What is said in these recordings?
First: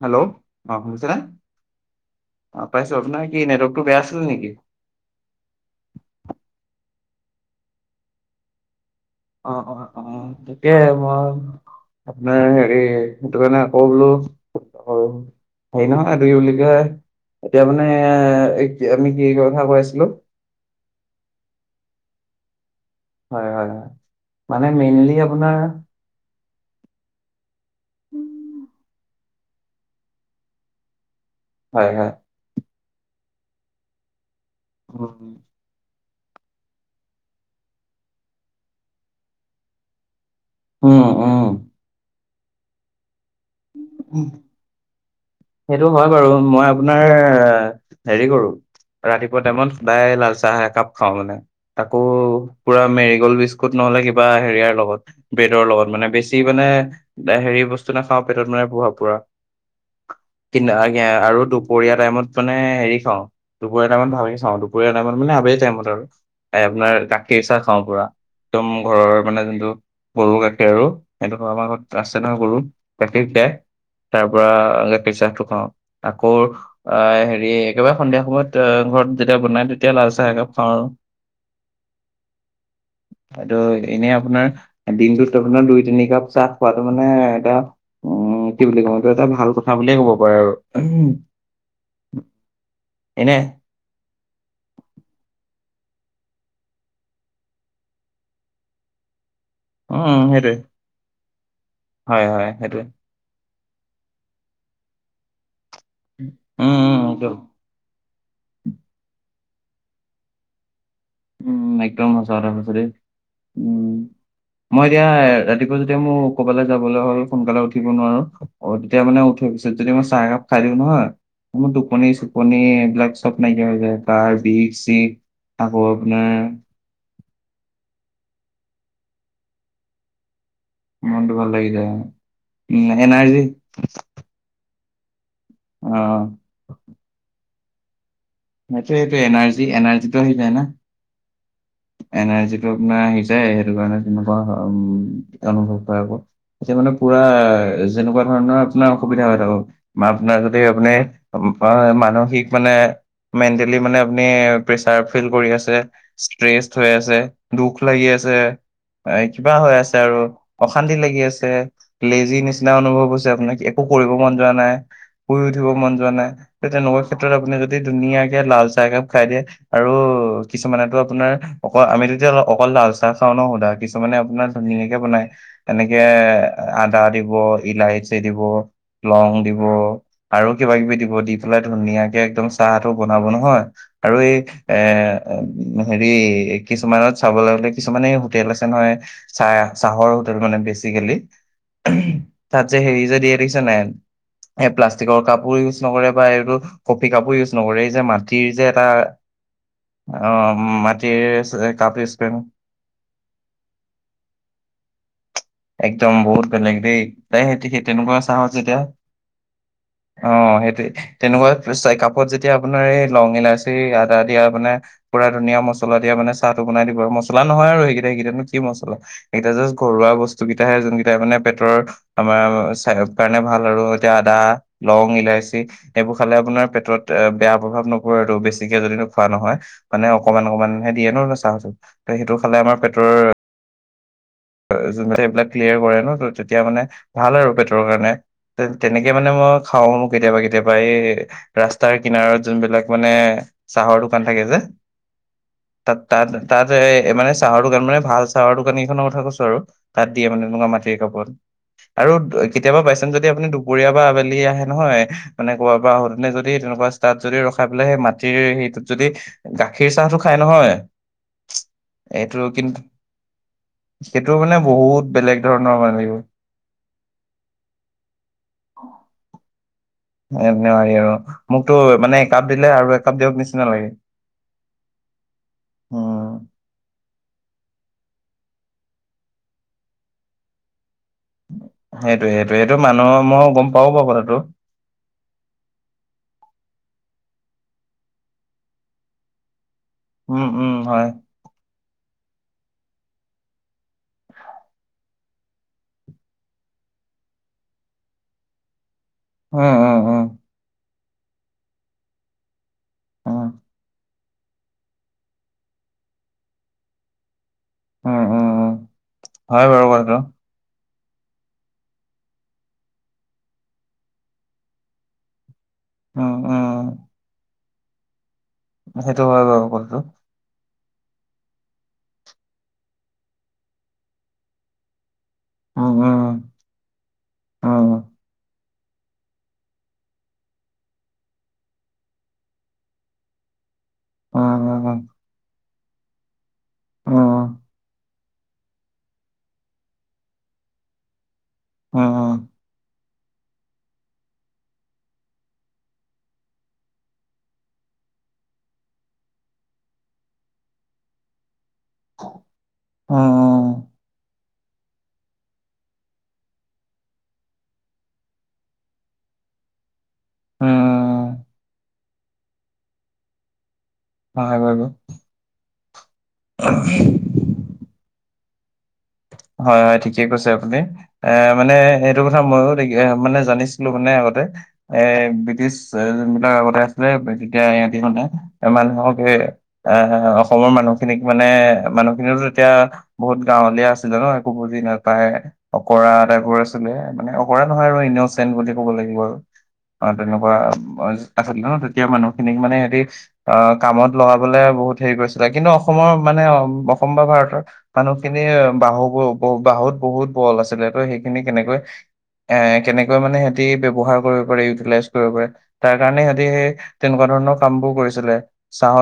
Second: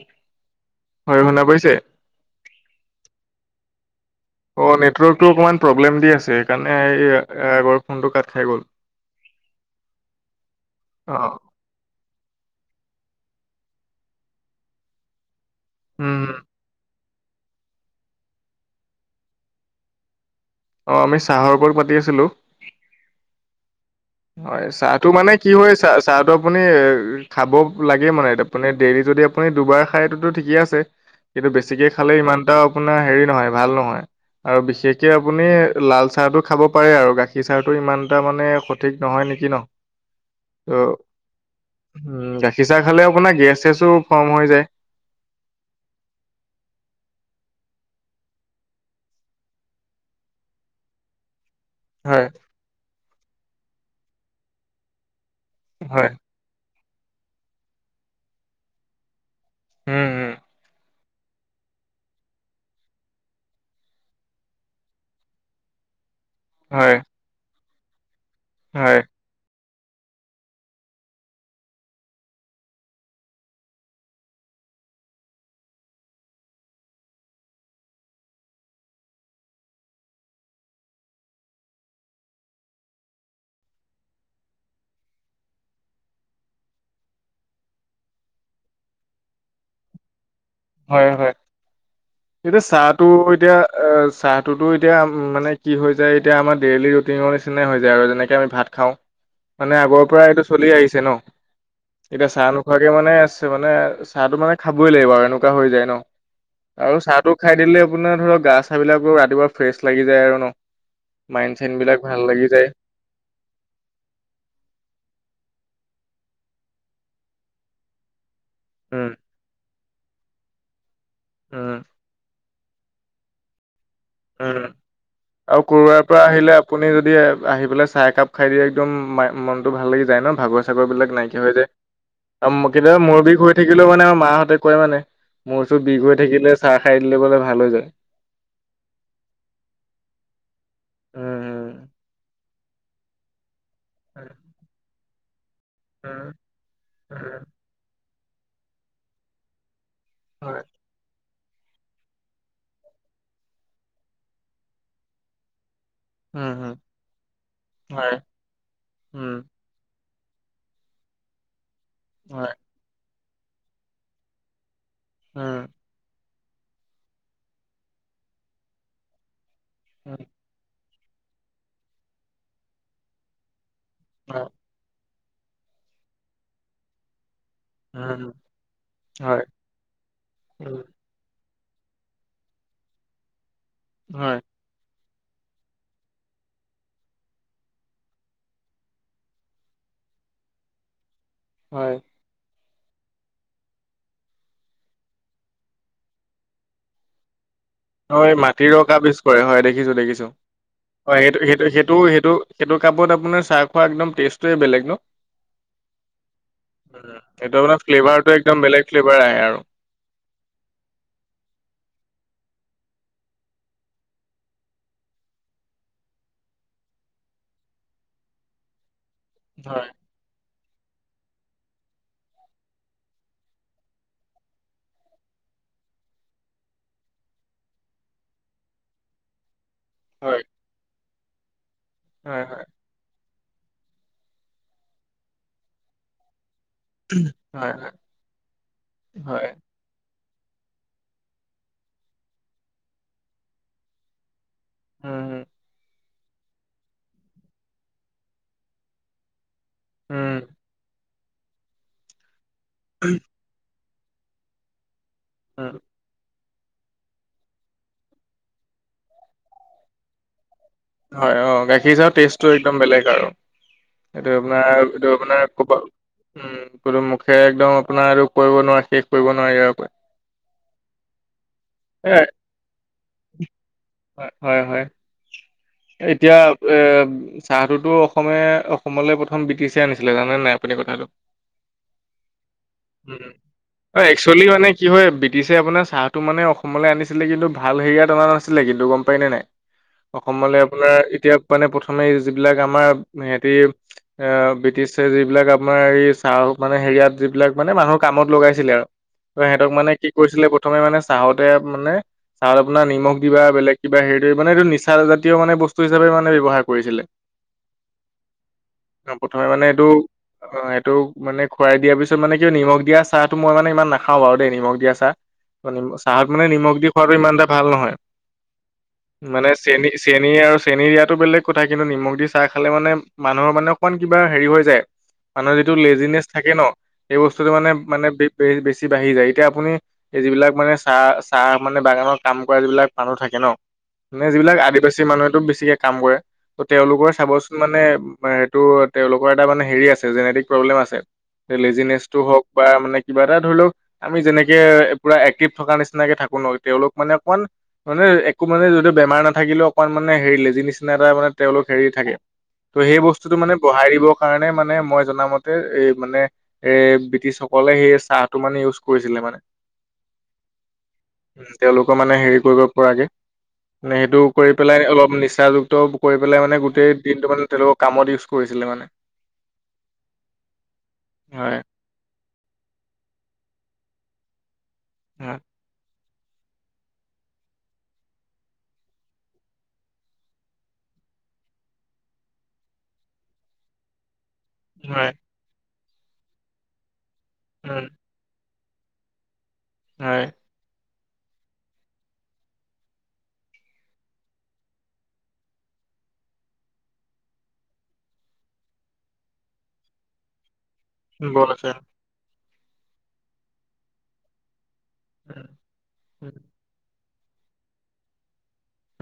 Hello অ শুনিছেনে হয় শুনা পাইছে অ পাইছো আপোনাৰ কি নেটৱৰ্কটো বেয়া আছিল নেকি? অঁ নেটৱৰ্কটো অকণমান প্ৰব্লেম দি আছে সেইকাৰণে এই আগৰ ফোনটো কাট খাই গ'ল। অ অ অ তাকে অ মই আপোনাৰ হেৰি সেইটো কাৰণে আকৌ বোলো সৰু হেৰি নহয় উম এইটো কি বুলি কয় এতিয়া মানে এই কি আমি কি কথা কৈ আছিলো অঁ আমি চাহৰ ওপৰত পাতি আছিলোঁ। হয় হয় হয়। হয়, মানে চাহটো মেইনলি মানে কি আপোনাৰ হয় চাহ- চাহটো আপুনি খাব লাগে মানে আপুনি ডেইলী যদি আপুনি দুবাৰ খায় এটোতো ঠিকেই আছে। কিন্তু বেছিকে হয় হয় খালে ইমানটা আপোনাৰ হেৰি নহয় ভাল নহয় আৰু বিশেষকে আপুনি লাল চাহটো খাব পাৰে আৰু গাখীৰ চাহটো ইমানটা মানে সঠিক নহয় নেকি ন? অ উম উম উ গাখী চাহ খালে আপোনাৰ গেছ চেছো উম ফৰ্ম হৈ যায়। সেইটো হয় বাৰু মই আপোনাৰ হেৰি কৰো ৰাতিপুৱা টাইমত সদায় লাল চাহ একাপ খাওঁ মানে তাকো হয়, পুৰা মেৰিগ'ল্ড বিস্কুট নহ'লে কিবা হেৰিয়াৰ লগত ব্ৰেডৰ লগত মানে হয় বেছি মানে হেৰি বস্তু নাখাওঁ পেটত মানে প্ৰভাৱ পৰা উম উম কি না - এ আৰু দুপৰীয়া টাইমত মানে হেৰি খাওঁ দুপৰীয়া টাইমত ভালকে চাওঁ দুপৰীয়া টাইমত মানে আবেলি টাইমত আৰু। এ হয় আপোনাৰ গাখীৰ চাহ খাওঁ পুৰা একদম হয় ঘৰৰ, মানে যোনটো গৰু গাখীৰ আৰু সেইটো আমাৰ ঘৰত আছে নহয় গৰু গাখীৰ খিৰাই তাৰ পৰা গাখীৰ চাহটো খাওঁ আকৌ, আহ হেৰি একেবাৰে সন্ধিয়া সময়ত ঘৰত যেতিয়া বনাই তেতিয়া লাল চাহ একাপ খাওঁ আৰু। এইটো এনেই আপোনাৰ দিনটোত আপোনাৰ দুই, তিনিকাপ চাহ খোৱাটো মানে এটা অঁ কি বুলি ক'ম? এইটো এটা ভাল কথা বুলিয়ে ক'ব পাৰা আৰু। হয়, হয়। কিন্তু চাহটো এনে এতিয়া এ চাহটোতো এতিয়া মানে কি হৈ যায়? এতিয়া আমাৰ ডেইলি ৰুটিনৰ নিচিনাই হৈ যায় আৰু যেনেকে আমি ভাত খাওঁ। মানে আগৰপৰাই উম এইটো সেইটোৱে চলি আহিছে ন'? হয় এতিয়া চাহ হয় সেইটোৱে নোখোৱাকে মানে মানে চাহটো মানে খাবই লাগিব আৰু এনেকুৱা হৈ যায় ন' উম আৰু উম চাহটো একদম খাই দিলে আপোনাৰ ধৰক গা-চা বিলাকো ৰাতিপুৱা ফ্ৰেছ লাগি যায় আৰু ন'। উম মাইণ্ড-চাইনবিলাক একদম ভাল সঁচা লাগি কথা যায়। কৈছে দেই উম মই এতিয়া ৰাতিপুৱা যেতিয়া মোৰ ক'বালে যাবলে হ'ল সোনকালে উঠিব নোৱাৰো অঁ তেতিয়া উম মানে উঠি পিছত যদি মই চাহ একাপ খাই দিওঁ নহয় মোৰ উম টোপনি- চোপ্ পনি এইবিলাক চব নাইকিয়া হৈ যায়। গাৰ বিষ- চিষ আকৌ পুৱাই আপোনাৰ আহিলে আপুনি যদি আহি পেলাই চাহ একাপ খাই দিয়ে একদম মা মনটো ভাল লাগি যায় ন'? ভাগ চাগৰ বিলাক মনটো নাইকিয়া ভাল হৈ যায়। লাগি আম উম কেতিয়াবা মূৰ বিষ এনাৰ্জি হৈ থাকিলেও মানে আমাৰ মাহঁতে কয় মানে, মোৰ -চুৰ বিষ হৈ অ' থাকিলে চাহ খাই দিলেমানে ভাল হৈ যায়। সেইটোৱে, সেইটোৱে নাৰ্জি এনাৰ্জিটো আহি যায় না। উম এনাৰ্জিটো আপোনাৰ আহি যায় সেইটোকাৰণে তেনেকুৱা হ--উম অনুভৱ হয় উম। আক'। এতিয়া মানে পুৰা- তেনেকুৱা ধৰণৰ আপোনাৰ অসুবিধা হয় তাকো বা আপোনাৰ যদি আপুনি মা মানসিক মানে, মেণ্টেলি মানে আপুনি প্ৰেচাৰ ফিল কৰি আছে উম ষ্ট্ৰেচ উম হৈ আছে, দুখ লাগি হয় আছে, উম কিবা হৈ আছে আৰু অশান্তি লাগি আছে, লেজি উম হয় নিচিনা অনুভৱ হৈছে আপোনাক একো কৰিব মন যোৱা নাই শুই উম উঠিব মন যোৱা নাই। ত' তেনেকুৱা ক্ষেত্ৰত আপুনি যদি ধুনীয়াকে লাল চাহ একাপ খাই দিয়ে আৰু হয় কিছুমানেটো আপোনাৰ অক--আমিটো এতিয়া অকল লাল চাহ খাওঁ ন' সদায় কিছু মানে আপোনাৰ উম ধুনীয়াকে বনাই এনেকে আদা দিব ইলাইছি উম দিব, হয় উম লং হয় দিব আৰু উম কিবা-কিবি দিব দি পেলাই ধুনীয়াকে একদম চাহটো বনাব নহয় আৰু এই হয় এ হেৰি কিছুমানত চাবলে গ'লে কিছুমানে হোটেল আছে নহয় চাহ চাহৰ হোটেল মানে বেচিকেলি হয় তাত যে হেৰি যে দিয়ে দেখিছা নাই? এ প্লাষ্টিকৰ কাপো ইউজ নকৰে বা এইটো কফি কাপো ইউজ নকৰে। যে হয়, মাটিৰ যে এটা মাটিৰকাপ ইজ কৰে হয় দেখিছোঁ অ দেখিছোঁ। মাটিৰ হয়, সেইটো, সেইটো কাপ সেইটো ইউজ কৰে সেইটো সেইটো কাপত আপোনাৰ চাহ খোৱা একদম টেষ্টটোৱেই বেলেগ ন'? একদম বহুত বেলেগ দেই তাই সেইটো সেই সেই আপোনাৰ তেনেকুৱা ফ্লেভাৰটো একদম বেলেগ ফ্লেভাৰ আহে আৰু। অঁ -সেইটোৱে। তেনেকুৱা চা কাপত যেতিয়া আপোনাৰ এই লং, ইলাচি, আদা দি আপোনাৰ পুৰা ধুনীয়া মছলা দিয়া মানে চাহটো বনাই দিব আৰু। মছলা নহয় আৰু সেইকেইটা সেইটানো কি মছলা। সেইকেইটা জাষ্ট হয় ঘৰুৱা বস্তু কেইটাহে যোনকেইটাই মানে পেটৰ আমাৰ স্বা কাৰণে ভাল আৰু এতিয়া আদা, লং, ইলাচি। এইবোৰ খালে আপোনাৰ পেটত এ বেয়া প্ৰভাৱ নপৰেটো বেছিকে যদি নো খোৱা নহয়। মানে হয় অকমান অকমান হে দিয়ে ন' চাহটোত। ত' সেইটো হয় খালে আমাৰ পেটৰ আ যোনকেইটাই এইবিলাক ক্লিয়াৰ কৰে ন' ত' তেতিয়া মানে ভাল আৰু হয় পেটৰ হয় কাৰণে। তে তেনেকে মানে হয় মই খাওঁ কেতিয়াবা কেতিয়াবা এই ৰাস্তাৰ কিনাৰত যোনবিলাক মানে চাহৰ দোকান থাকে যে। উম, উম। তাত্ তাত এ মানে চাহৰ দোকান মানে ভাল চাহৰ দোকান কেইখনৰ কথা কৈছো আৰু। তাত দিয়ে উম মানে তনেকুৱা মাটিৰ কাপত আৰু কেতিয়াবা বাইছেঞ্চ যদি আপুনি দু দুুপুৰীয়াৰ পৰা আবেলি আহে নহয় মানে ক'ব উম পৰা, নে যদি তেনেকুৱা তাত যদি ৰখাই পেলাই সেই মাটিৰ হেইটোত যদি গাখীৰ চাহটো খাই নহয়। হয় অ গাখীৰ চাৰ এইটো টেষ্টটো কিন্তু একদম বেলেগ আৰু সেইটো এইটো মানে আপোনাৰ বহুত এইটো বেলেগ আপোনাৰ ধৰণৰ ক'বা মানে লাগিব উম কোনো মুখে একদম আপোনাৰ আৰু কৰিব নোৱাৰে শেষ কৰিব নোৱাৰে ইয়াৰ পৰা, সি আৰু মোকতো মানে একাপ দিলে আৰু একাপ দিয়ক নিচিনা লাগে। হয় হয় হয়। এতিয়া উম, এ চাহটোতো অসমে অসমলৈ প্ৰথম ব্ৰিটিচ আনিছিলে জানে নাই আপুনি কথাটো, সেইটোয় সেইটো সেইটো মানুহৰ উম মই গম পাও অ বাৰু কথাটো। একচুৱেলি মানে কি হয় ব্ৰিটিছে আপোনাৰ চাহটো মানে অসমলৈ আনিছিলে কিন্তু ভাল হেৰিয়াত অনা নাছিলে কিন্তু গম পায়নে নাই। উম, অসমলৈ উম, বোলে হয়। এতিয়া মানে প্ৰথমে যিবিলাক আমাৰ হেতি, ব্ৰিটিছে যিবিলাক আপোনাৰ এই চাহ মানে হেৰিয়াত যিবিলাক মানে মানুহৰ কামত লগাইছিলে আৰু ত উম, সিহঁতক মানে উম, কি উম, কৰিছিলে প্ৰথমে মানে চাহতে মানে চাহত আপোনাৰ নিমখ দিবা উম, বেলেগ কিবা হেৰি কৰি মানে এইটো নি নিচা জাতীয় মানে বস্তু হিচাপে মানে ব্যৱহাৰ কৰিছিলে। উম, উম, উম, অ প্ৰথমে হয় মানে বাৰু এইটো, কথাটো। অ এইটো মানে খৰাই দিয়াৰ পিছত মানে কিয় নিমখ দিয়া চাহটো মই মানে ইমান নাখাওঁ বাৰু দেই নিমখ দিয়া চাহ। চাহত উম, মানে উম, নিমখ দি খোৱাটো ইমাএটা ভাল নহয়। সেইটো হয় মানে বাৰু চেনি কথাটো। চেনি আৰু চেনী দিয়াাতো বেলেগ কথা কিন্তু নিমখ দি চাহ খালে মানে মানুহৰ মানে অকণমান কিবা হেৰি হৈ যায়। মানুহৰ যিটো উম, উম, লেজিনেছ থাকে ন সেই বস্তুটো মানে উম, মানে বেছি বাঢ়ি যায় এতিয়া আপুনি, এই যিবিলাক মানে চাহ চাহ মানে বাগানৰ কাম কৰা যিবিলাক মানুহ থাকে ন। মানে উম, যিবিলাক উম, আদিবাসী মানুহেটো বেছিকে কাম কৰে ত তেওঁলোকৰ উম, চাবচোন মানে, মানে সেইটো তেওঁলোকৰ এটা মানে হেৰি আছে জেনেটিক প্ৰব্লেম আছে উম, উম, লেজিনেছটো হওক, বা মানে কিবা এটা ধৰি লওক। আমি যেনেকে পুৰা এক্টিভ থকা নিচিনাকে থাকো ন তেওঁলোক মানে অকমান। মানে একো মানে য বেমাৰ নাথাকিলেও অকণ মানে হেৰিলেজি নিচিনা এটা মানে তেওঁলোক হেৰি থাকে ত' সেই উম, উম, বস্তুটো মানে, উম, বঢ়াই দিবৰ কাৰণে মানে মই জনামতে এই মানে, এৰ ব্ৰিটিছসকলে সেই চাহটো মানে ইউজ কৰিছিলে মানে। উ উম তেওঁলোকৰ মানে হেৰি কৰিব পৰাকে। মানে সেইটো কৰি হয় বাৰু। পেলাই অলপ নিচাযুক্ত কৰি পেলাই মানে গোটেই দিনটো মানে তেওঁলোকক, কামত ইউজ কৰিছিলে মানে। হয় হয় ঠিকে কৈছে আপুনি এ হয়, মানে হেটো কথা ময়ো মানে জানিছিলো মানে আগতে এ হয়, ব্ৰিটিছ, যোন বিলাক আগতে আছিলে তেতিয়া ইহতি মানে মানুহক সেই, আহ অসমৰ মানুহখিনিক মানে মানুহখিনি তেতিয়া বহুত গাঁৱলীয়া আছে। ন একো বুজি হয়, নাপায় অকৰা এটাইপোৰ আছিলে মানে অকৰা উম, নহয় আৰু এনেও বুলি ক'ব লাগিব আৰু অ হয়, তেনেকুৱা আচলতে ন তেতিয়া মানুহখিনিক মানে হেটি, আহ কামত লগাবলে বহুত হেৰি কৰিছিলে কিন্তু অসমৰ মানে অসম বা ভাৰতৰ, মানুহ খিনি বাহু বাহুত বহুত বল আছিলে ত' সেইখিনি বল আছে। কেনেকৈ। এ কেনেকৈ মানে সিহতি ব্যৱহাৰ কৰিব পাৰে ইউটিলাইজ কৰিব উম, পাৰে তাৰ কাৰণে উম, সিহঁতি স তেনেকুৱা ধৰণৰ কাম বোৰ কৰিছিলে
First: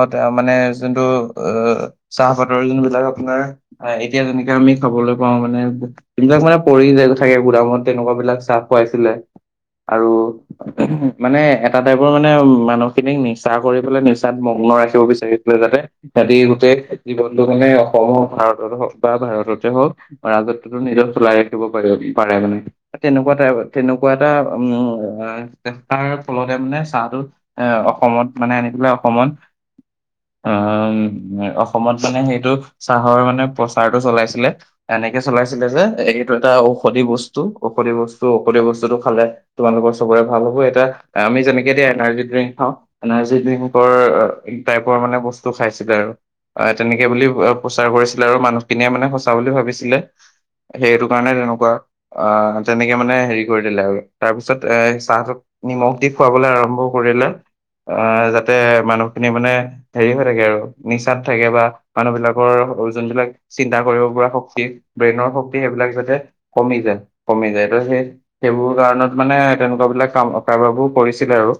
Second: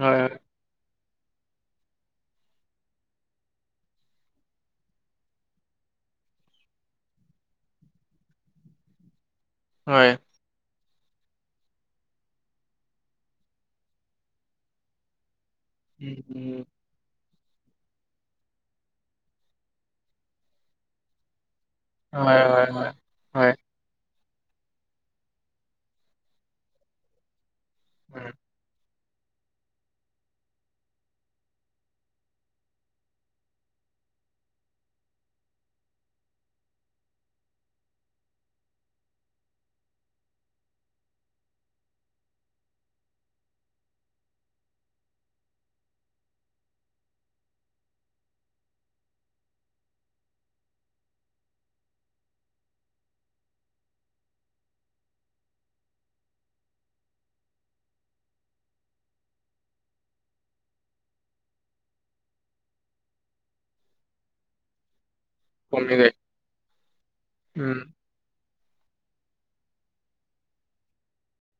হয়, হয়, মানে যোনটো, অ চাহপাতৰ যোন বিলাক আপোনাৰ এতিয়া যেনেকে আমি খাবলৈ পাওঁ মানে। যোনবিলাক মানে পৰি যায় থাকে গুডামত তেনেকুৱা বিলাক চাহ খোৱাইছিলে আৰু হয়, মানে এটা টাইপৰ মানে মানুহখিনিক নিচা কৰি পেলাই নিচাত মগ্ন ৰাখিব বিচাৰিছিলে, যাতে উম, হেঁতি উম, গোটেই খেতি বন্ধ মানে অসমৰ ভাৰতত হওক বা ভাৰততে হওক ৰাজত্বতো নিজৰ চলাই ৰাখিব পাৰিব পাৰে হয়, মানে হয়, হয়, তেনেকুৱা হয় টাইপৰ তেনেকুৱা এটা উম চেষ্টাৰ ফলতে মানে চাহটো এ অসমত উম, মানে আনি পাই অসমত আহ অসমত মানে সেইটো চাহৰ মানে প্ৰচাৰটো চলাইছিলে। এনেকে চলাইছিলে যে এইটো এটা ঔষধি বস্তু ঔষধি বস্তু ঔষধি বস্তুটো খালে তোমালোকৰ চবৰে ভাল হ'ব এটা আমি যেনেকে দিয়া এনাৰ্জি ড্ৰিংক খাওঁ। এনাৰ্জি ড্ৰিংকৰ টাইপৰ মানে বস্তু খাইছিলে আৰু অ তেনেকে বুলি প্ৰচাৰ কৰিছিলে আৰু মানুহখিনিয়ে মানে সঁচা বুলি ভাবিছিলে সেইটো কাৰণে তেনেকুৱা আহ তেনেকে মানে হেৰি কৰি দিলে আৰু তাৰ পিছত এ চাহটোক নিমখ দি খুৱাবলৈ আৰম্ভ কৰিলে আহ যাতে মানুহখিনি মানে হেৰি হৈ থাকে আৰু নিচাত থাকে বা মানুহ বিলাকৰ যোনবিলাক চিন্তা কৰিব পৰা শক্তি ব্ৰেইনৰ শক্তি সেইবিলাক কমি যায়। যাতে কমি যায় কমি যায় উম, ত' সেই সেইবোৰ কাৰণত মানে তেনেকুৱা বিলাক কাম কাৰবাৰ বোৰ কৰিছিলে আৰু।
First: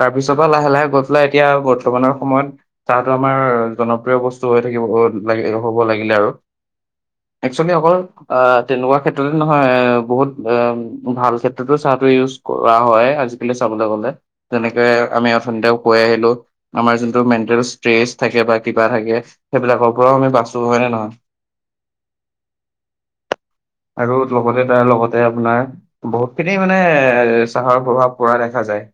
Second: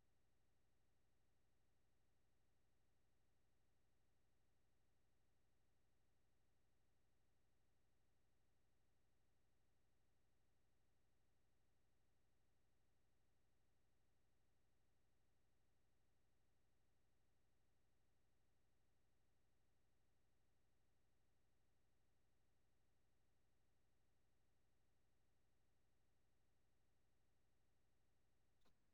তাৰপিছৰ পৰা লাহে লাহে গৈ পেলাই এতিয়া বৰ্তমানৰ সময়ত চাহটো আমাৰ জনপ্ৰিয় বস্তু হৈ থাকিব হব লাগিলেও আৰু। একচুৱেলি অকল অ' তেনেকুৱা ক্ষেত্ৰতে নহয় বহুত এ ভাল ক্ষেত্ৰতো চাহটো ইউজ কৰা হয় আজিকালি চাবলৈ গলে তেনেকে আমি অথনীতে কৈ আহিলো। আমাৰ যোনটো মেণ্টেল ষ্ট্ৰেচ থাকে বা কিবা থাকে সেইবিলাকৰ পৰাও আমি বা তোৰ হয় নে নহয়? [inaudible] আৰু লগতে তাৰ লগতে আপোনাৰ বহুত খিনি মানে এ চাহৰ প্ৰভাৱ পৰা দেখা যায়।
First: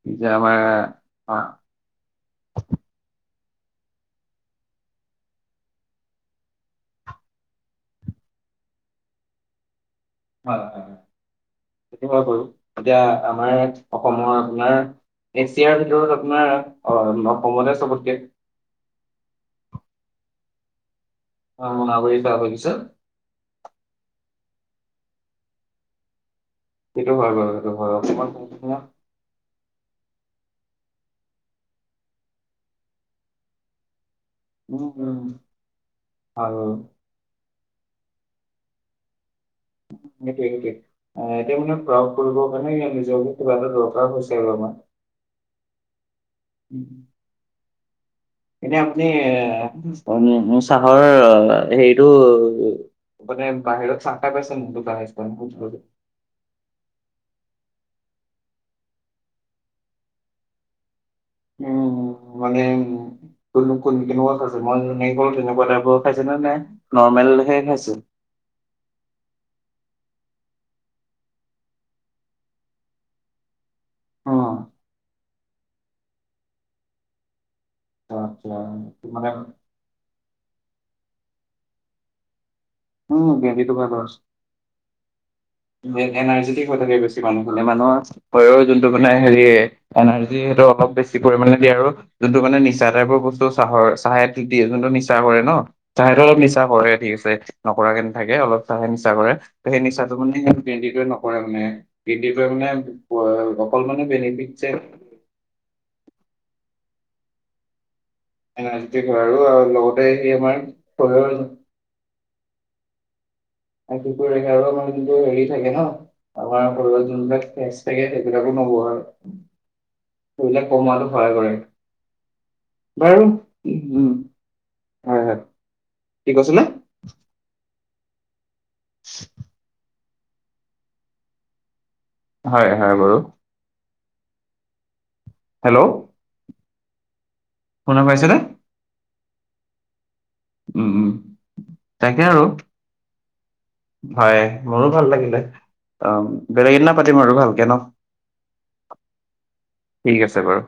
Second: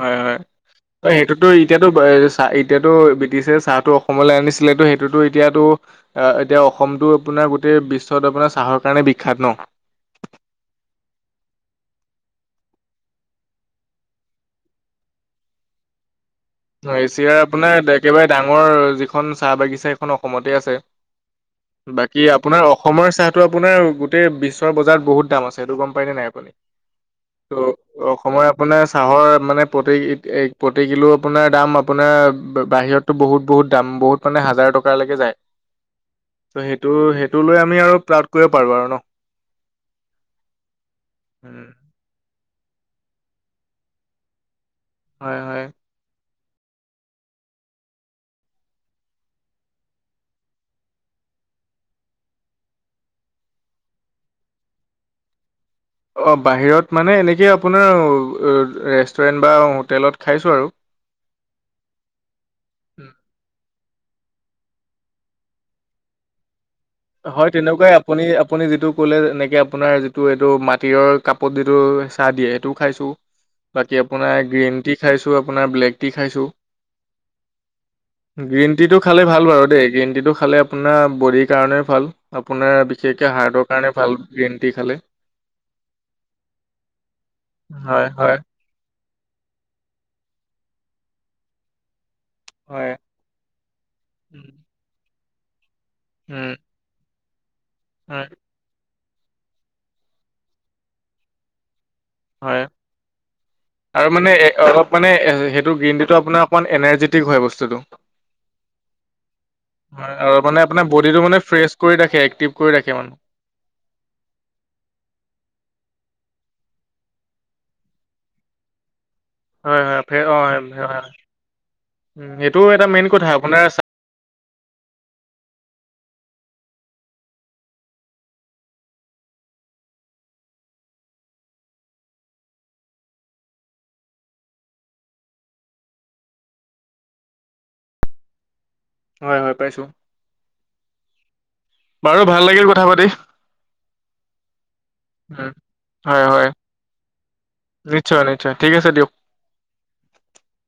হয় যে হয়, আমাৰ ত' অ হয় সেইটোতো এতিয়াতো চাহ এতিয়াতো ব্ৰিটিছে চাহটো অসমলৈ আনিছিলেতো সেইটোতো এতিয়াতো আহ এতিয়া অসমটো আপোনাৰ গোটেই বিশ্বত আপোনাৰ চাহৰ কাৰণে বিখ্যাত ন? হয় হয়, সেইটো হয় বাৰু এতিয়া আমাৰ অসমৰ আপোনাৰ এছিয়াৰ ভিতৰত আপোনাৰ অ এছিয়াৰ অসমতে আপোনাৰ চবতকে একেবাৰে ডাঙৰ যিখন চাহ বাগিচা সেইখন অসমতে আছে। অ মোনাবাৰী বাকী চাহ আপোনাৰ বাগিচা অসমৰ চাহ টো আপোনাৰ গোটেই বিশ্বৰ বজাৰত বহুত দাম আছে, এইটো গম পায় নাই আপুনি? সেইটো হয় বাৰু ত' সেইটো হয় অকমান অসমৰ সমস্যা। আপোনাৰ চাহৰ মানে প্ৰ এই প্ৰতি কিলো আপোনাৰ দাম আপোনাৰ বাহিৰতো বহুত বহুত দাম বহুত মানে হাজাৰ উম টকা লৈকে উম যায় হয় ত' বাৰু সেইটো সেইটো লৈ আমি আৰু প্ৰাউড কৰিব পাৰো আৰু ন। সেইটোৱে সেইটোৱে, এতিয়া উম, মানে প্ৰাউড কৰিবৰ কাৰণে ই নিজকে কিবা এটা দৰকাৰ হৈছে আৰু আমাৰ। হয় হয়। উম এতিয়া আপুনি এ চাহৰ হেৰিটো মানে বাহিৰত চাহ খাই পাইছা নাই দোকানে চোকানে ক'ৰবাত? অঁ বাহিৰত মানে এনেকে আপোনাৰ ৰেষ্টুৰেণ্ট বা হোটেলত খাইছোঁ আৰু। উম মানে কোন কোন কেনেকোৱা খাইছে মই নাৰিকল তেনেকোৱা টাইপৰ খাইছে নে নাই হয় নৰ্মেলহে তেনেকুৱাই খাইছে আপুনি আপুনি যিটো ক'লে এনেকে আপোনাৰ যিটো এইটো মাটিৰৰ কাপত যিটো চাহ দিয়ে সেইটোও খাইছোঁ বাকী অ আপোনাৰ গ্ৰীণ টি খাইছো আপোনাৰ ব্লেক টি খাইছো আচ্ছা গ্ৰীণ টি টো আচ্ছা খালে মানে ভাল বাৰু দেই গ্ৰীণ টিটো খালে আপোনাৰ বডিৰ কাৰণে ভাল আপোনাৰ উম বিশেষকে হাৰ্টৰ গ্ৰেভিটো কাৰণে ভাল গ্ৰীণ টি খালে মেইন এনাৰ্জেটিক হৈ থাকে বেছি মানুহ খালে মানুহৰ হয় হয় শৰীৰৰ যোনটো মানে হেৰি এনাৰ্জি সেইটো অলপ বেছি পৰিমাণে দিয়ে আৰু যোনটো মানে নিচা হয় টাইপৰ বস্তু চাহৰ চাহত দিয়ে যোনটো নিছা কৰে ন চাহেত অলপ উম নিচা কৰে ঠিক আছে নকৰাকে হয় নেথাকে অলপ চাহে নিচা কৰে ত সেই নিচাটো মানে গ্ৰীনটীটোৱে নকৰে মানে গ্ৰীনটিটোৱে প হয় মানে অকল আৰু মানে এ বেনিফিট যে অলপ মানে সেইটো গ্ৰীনটি ত আপোনাৰ অকনমান এনাৰ্জেটিক হয় বস্তুটো এনাৰ্জেটিক হয় আৰু আৰু লগতে হয় আৰু সি মানে আমাৰ আপোনাৰ বডিটো মানে শৰীৰৰ ফ্ৰেছ কৰি ৰাখে এক্টিভ কৰি ৰাখে মানুহ [unintelligible] ৰাখে আৰু মানে কিন্তু হেৰি থাকে ন আমাৰ শৰীৰত যোনবিলাক তেজ থাকে সেইবিলাকো নব আৰু হয় হয় ফ্ৰে অ হয় সেইবিলাক হয় কমোৱাতো সহায় কৰে উম, সেইটো এটা মেইন কথা বাৰু আপোনাৰ চা উম হয় হয় কি কৈছিলে [unintelligible] হয় হয় বাৰু হেল্ল শুনা পাইছেনে হয় হয় পাইছো উম উম তাকে বাৰু আৰু ভাল লাগিল কথা পাতি হয় মোৰো ভাল লাগিলে উম, অ হয় হয় বেলেগে এদিনা পাতিম আৰু ভালকে ন নিশ্চয় নিশ্চয় ঠিক আছে দিয়ক। ঠিক আছে বাৰু